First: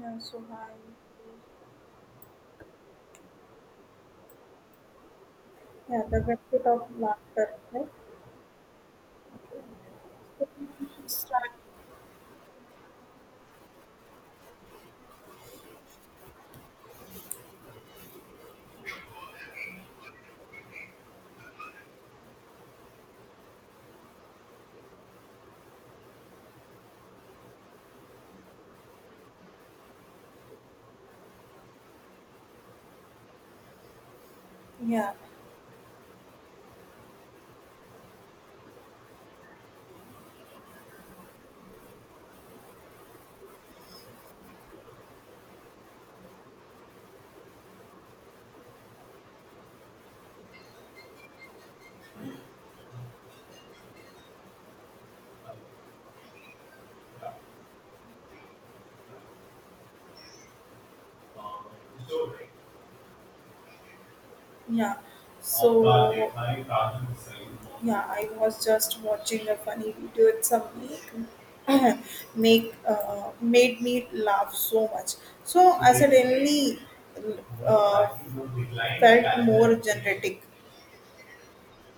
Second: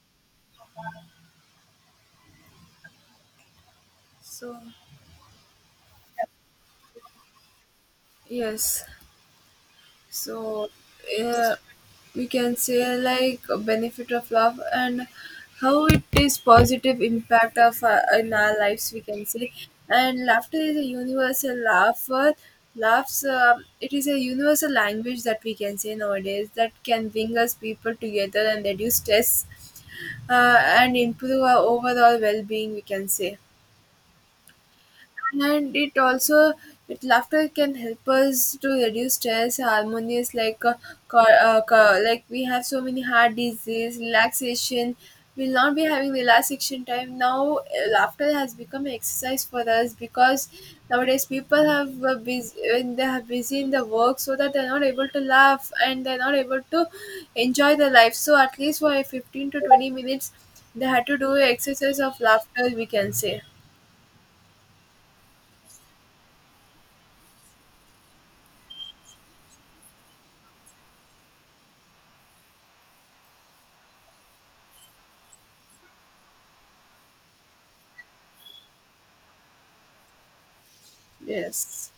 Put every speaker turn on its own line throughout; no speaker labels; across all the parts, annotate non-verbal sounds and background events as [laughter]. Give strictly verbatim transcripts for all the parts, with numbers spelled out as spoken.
Yeah, so I,
So,
yeah, the benefit of laughter, right?
yes. So,
Start,
yeah, we can say like a benefit of love and how it is positive impact of uh, in our lives. We can say. And laughter is a universal laugh. Uh, Laughs. Um it is a universal language that we can say nowadays that can bring us people together and reduce stress uh, and improve our overall well-being, we can say.
yeah,
And it also, with laughter, can help us to reduce stress harmonious like uh, co- uh, co- like we have so many heart disease. Relaxation, we will not be having relaxation time now. Uh, laughter has become exercise for us because nowadays people have uh, busy, when they are busy in the work, so that they're not able to laugh and they're not able to enjoy their life, so at least for fifteen to twenty minutes they had to do exercise of laughter, we can say.
yeah. So, yeah, I was just watching a funny video. It's a make, [clears throat] make uh, made me laugh so much. So I suddenly uh, felt more generative.
Yes,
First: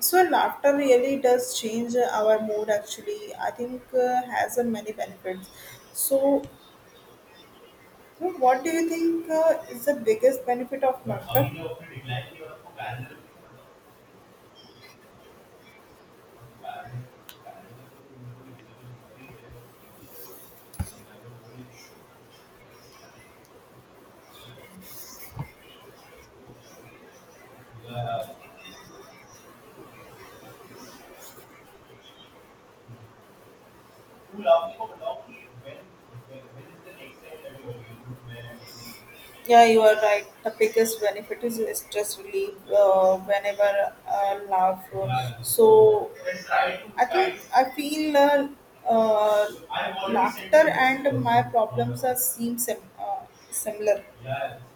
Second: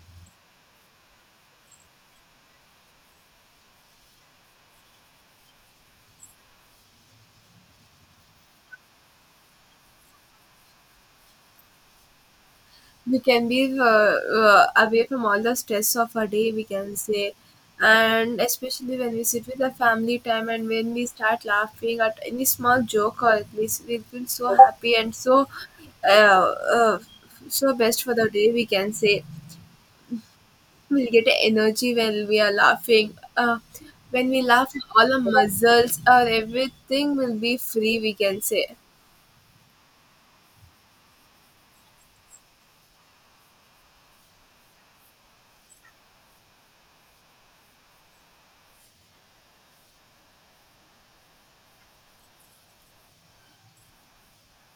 So laughter really does change our mood. Actually, I think uh, has a many benefits. So So what do you think uh, is the biggest benefit of laughter?
we can be uh, uh, away from all the stress of a day, we can say. And especially when we sit with the family time and when we start laughing at any small joke, or at least we feel so happy and so uh, uh, so best for the day, we can say. We'll get energy when we are laughing. Uh, when we laugh, all our muscles or everything will be free, we can say.
Yeah, you are right. The biggest benefit is stress relief, uh, whenever I laugh. So I think I feel uh, uh, laughter and my problems are seem sim- uh, similar,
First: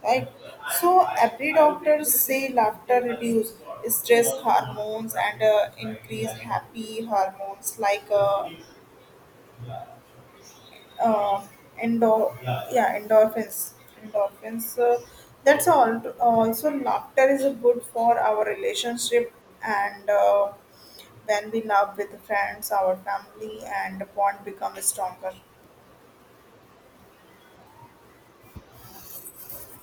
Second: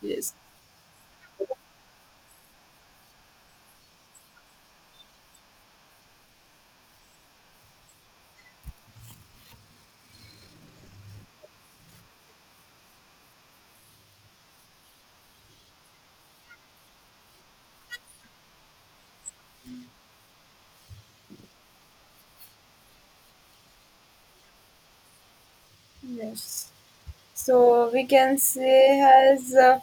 right?
Yes.
So every doctor say laughter reduce stress hormones and uh, increase happy hormones like uh, uh, endor- yeah, endorphins endorphins uh, That's all. Also, laughter is good for our relationship, and uh, when we laugh with friends, our family, and bond become stronger.
Yes. So, we can say has uh,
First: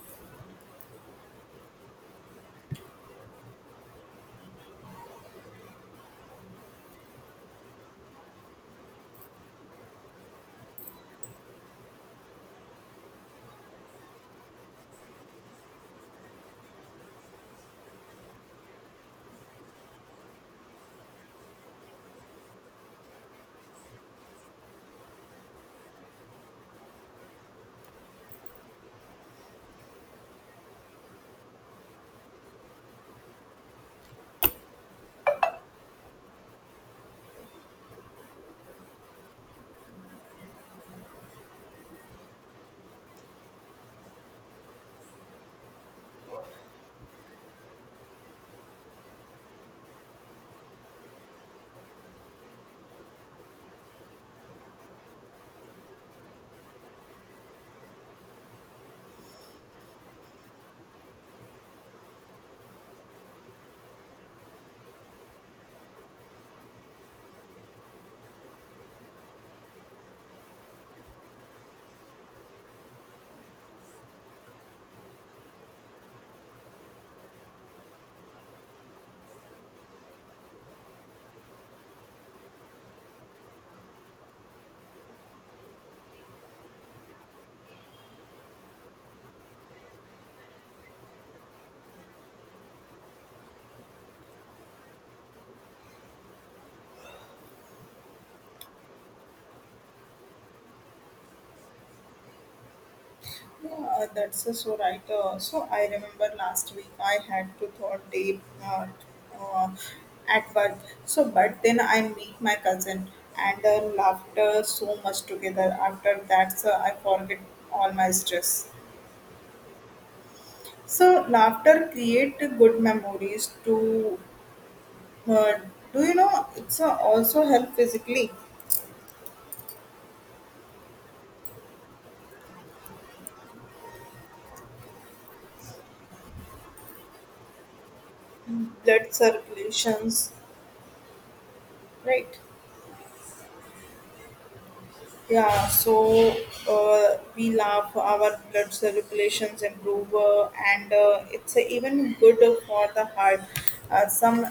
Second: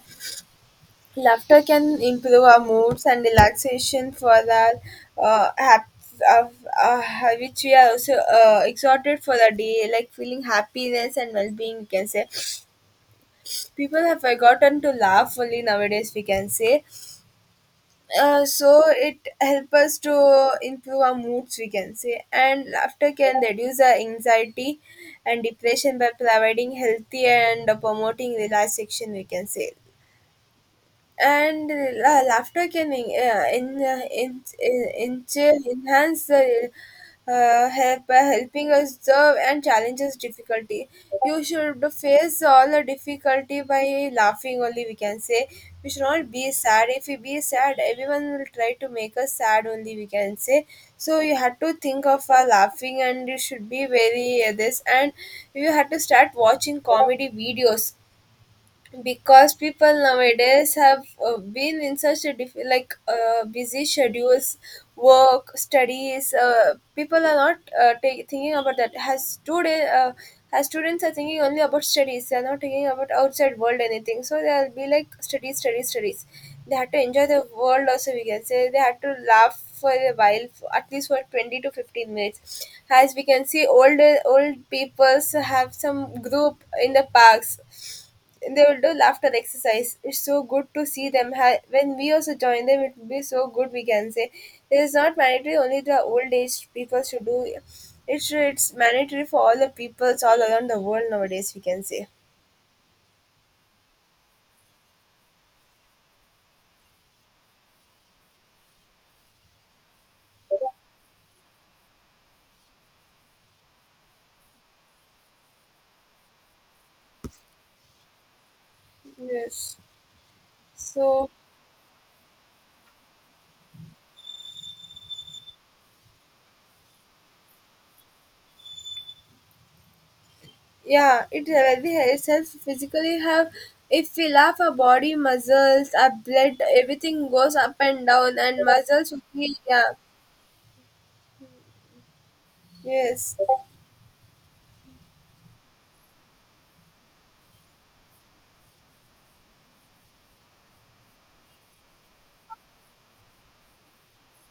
laughter can improve our moods and relaxation for our uh, hap- uh, uh, which we are also uh, exhorted for the day, like feeling happiness and well-being, we can say. People have forgotten to laugh fully nowadays, we can say. Uh, so it help us to improve our moods, we can say. And laughter can reduce our anxiety and depression by providing healthy and promoting relaxation, we can say. And la- laughter can en- uh, en- uh, en- en- en- enhance the uh, help by helping us serve and challenges difficulty. You should face all the difficulty by laughing only, we can say. We should not be sad. If we be sad, everyone will try to make us sad only, we can say. So, you had to think of uh, laughing, and you should be very uh, this. And you had to start watching comedy videos because people nowadays have uh, been in such a diff- like uh, busy schedules, work, studies. Uh, people are not uh, ta- thinking about that has today. Uh, as students are thinking only about studies, they are not thinking about outside world anything, so they'll be like studies studies studies. They had to enjoy the world also, we can say. They had to laugh for a while for at least for twenty to fifteen minutes. As we can see, older old peoples have some group in the parks, they will do laughter exercise. It's so good to see them. Ha- When we also join them, it will be so good, we can say. It is not mandatory only the old age people should do. It's it's mandatory for all the peoples all around the world nowadays, we can say.
Yeah, that's uh, so right. Uh, so I remember last week I had to thought day uh, uh, at work. So, but then I meet my cousin and uh, laughed uh, so much together. After that, so I forget all my stress.
Yes.
So
So.
laughter create good memories to, uh, do you know it's uh, also help physically?
Yeah, it will be itself physically have. If we laugh, our body muscles, our blood, everything goes up and down, and muscles
Blood
will be, yeah.
circulations, right?
Yes.
Yeah, so uh, we laugh, our blood circulations improve, uh, and uh, it's uh, even good for the heart. Uh, some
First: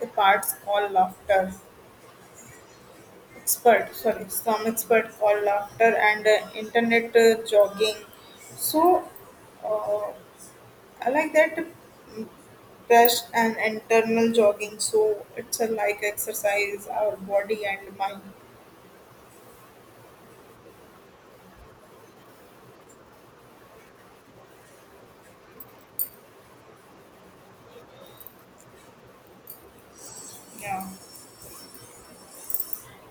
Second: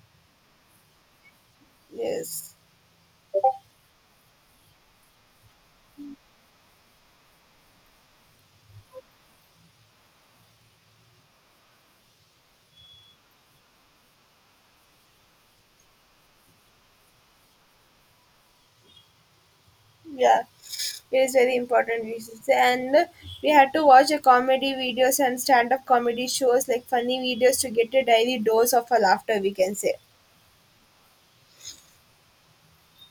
the parts call laughter
Yes.
expert, sorry, some expert call laughter and uh, internet uh, jogging. So uh, I like that. Mm, and internal jogging, so it's a like exercise our body and mind.
Yeah, it is very important reasons, and we had to watch a comedy videos and stand-up comedy shows like funny videos to get a daily dose of a laughter, we can say.
Yeah.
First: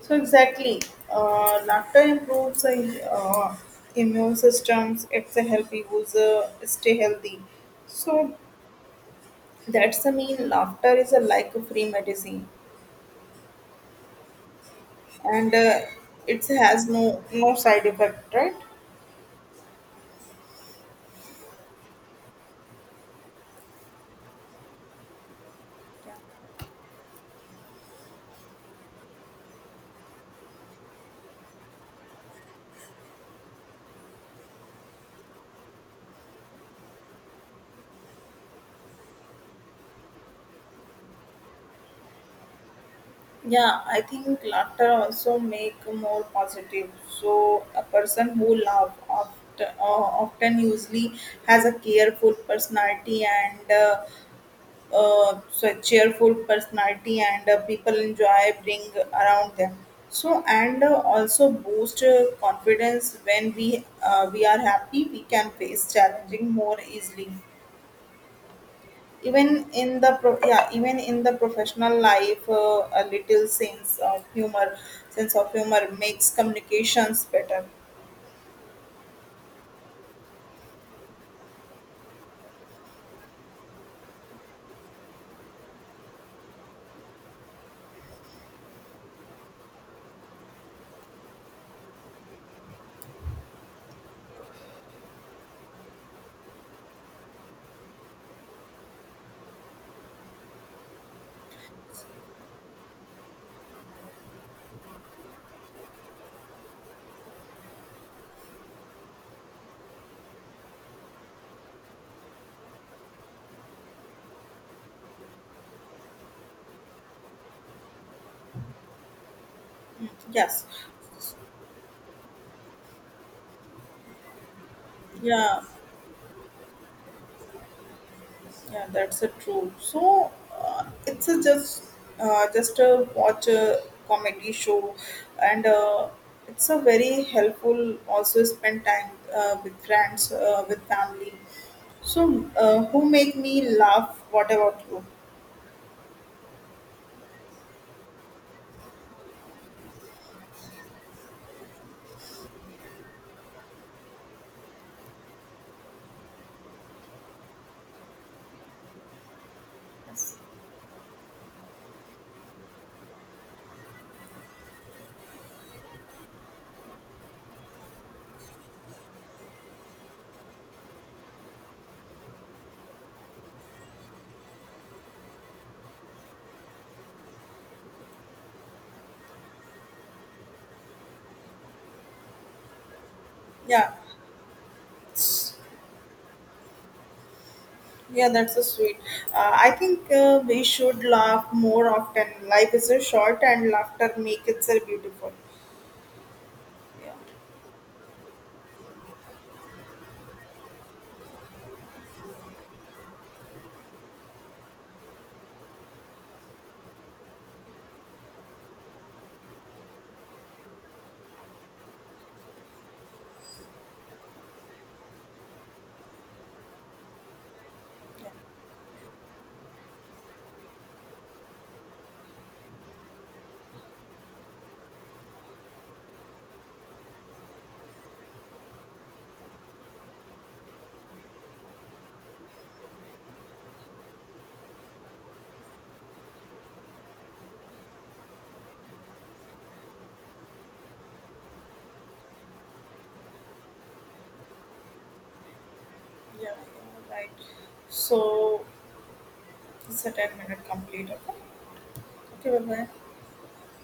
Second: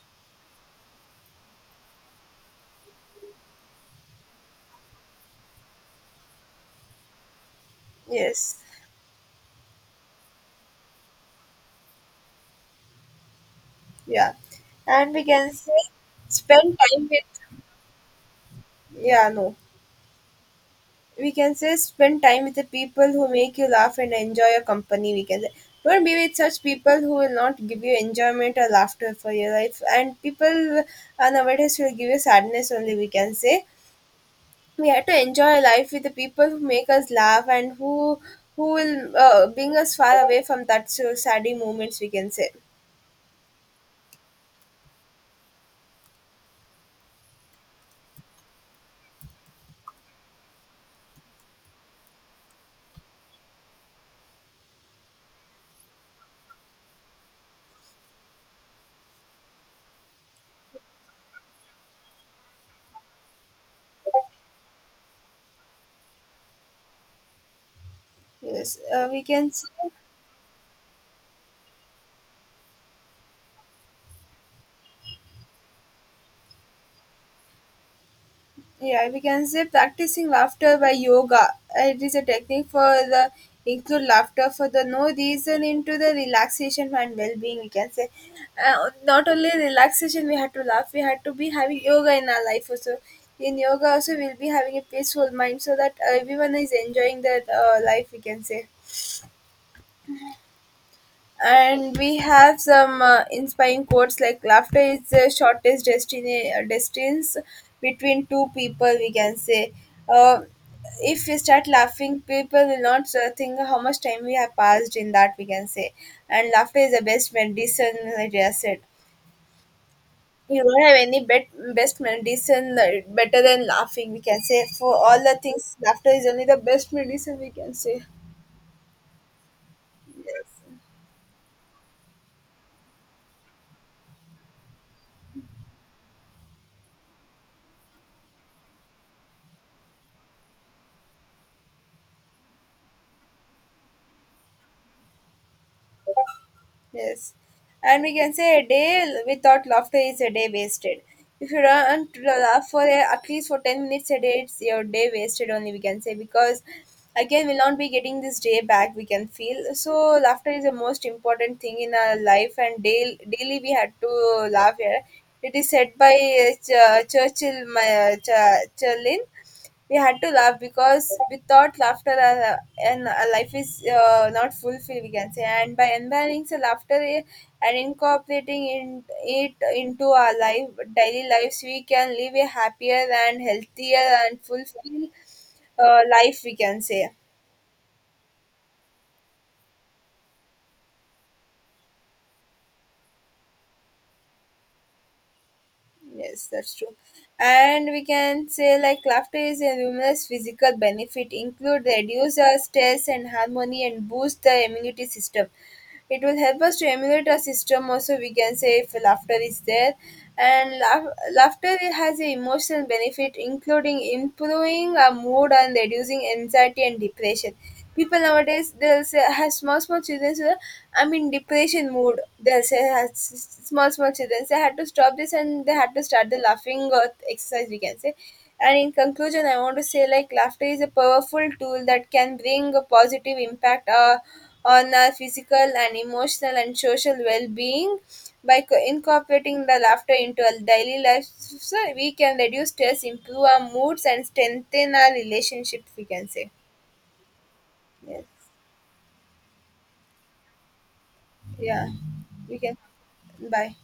So exactly, uh, laughter improves the uh, immune systems. It's a healthy user stay healthy. So
Yes.
that's the mean. Laughter is a like a free medicine,
Yeah, and we can
and
say
uh, it
spend
has
time
no
with.
no side effect, right?
Yeah, no, we can say spend time with the people who make you laugh and enjoy your company, we can say. Don't be
Yeah.
with such people who will not give you enjoyment or laughter for your life, and people uh, nowadays will give you sadness only, we can say. We have to enjoy life with the people who make us laugh, and who who will uh, bring us far away from that so saddy moments, we can say.
Yeah, I think laughter also make more positive. So a person who laugh often, uh, often usually has a careful personality and uh, uh, so a cheerful personality and uh, people enjoy bring around them. So and uh, also boost uh, confidence when we uh, we are happy, we can face challenging more easily,
Yes, uh, we
even
can say.
in the pro- yeah, even in the professional life, uh, a little sense of humor sense of humor makes communications better.
Yeah, we can say practicing laughter by yoga, it is a technique for the include laughter for the no reason into the relaxation and well-being, we can say. uh, Not only relaxation, we had to laugh, we had to be having yoga in our life also. In yoga also, we'll be having a peaceful mind so that everyone is enjoying their uh, life, we can say. And we have some uh, inspiring quotes like laughter is the shortest destiny uh, distance between two people, we can say. uh, if we start laughing, people will not uh, think how much time we have passed in that, we can say. And laughter is the best medicine, like I said. You
Yes.
don't have any bet- best medicine uh, better than laughing, we can say. For all the
Yeah.
things, laughter is only the best medicine, we can say.
Yeah, that's a true. So
Yes.
uh, it's a just, uh, just a watch a comedy show, and uh, it's a very helpful. Also spend time uh, with friends, uh, with family, so uh, who make me laugh. What about you?
Yes. And we can say a day without laughter is a day wasted. If you don't laugh for a, at least for ten minutes a day, it's your day wasted only, we can say, because again, we'll not be getting this day back, we can feel. So,
Yes.
laughter is the most important thing in our life, and daily, daily we had to laugh here. It is said by uh, Ch- Churchill, my, uh, Ch- Churlin, we had to laugh because without laughter uh, and uh, life is uh, not fulfilled, we can say. And by embracing the laughter i- and incorporating in, it into our life, daily lives, we can live a happier and healthier and fulfilled
Yeah.
uh, life, we can say.
Yeah, that's so sweet. Uh, I think uh, we should laugh more often. Life is so short, and laughter makes it so beautiful.
Yes, that's true.
Yeah,
And we can say like laughter is a numerous physical benefit, include reduce our stress and harmony and boost the immunity system. It will help us to emulate our system also, we can say, if laughter is there. And laugh- laughter has a emotional benefit including improving our mood and reducing anxiety and depression. People nowadays they'll say have small small children, so I'm in depression mood. They say has small small children. They had to stop this and they had to start the laughing uh, exercise, we can say. And in conclusion, I want to say like laughter is a powerful tool that can bring a positive impact uh, on our physical and emotional and social well-being. By co- incorporating the laughter into our daily lives, so we can reduce stress, improve our moods, and strengthen our relationships, we can
yeah,
say.
yeah, right.
Yes,
So, it's a ten minute complete. Okay,
yeah,
okay,
we
bye
can.
bye.
Bye.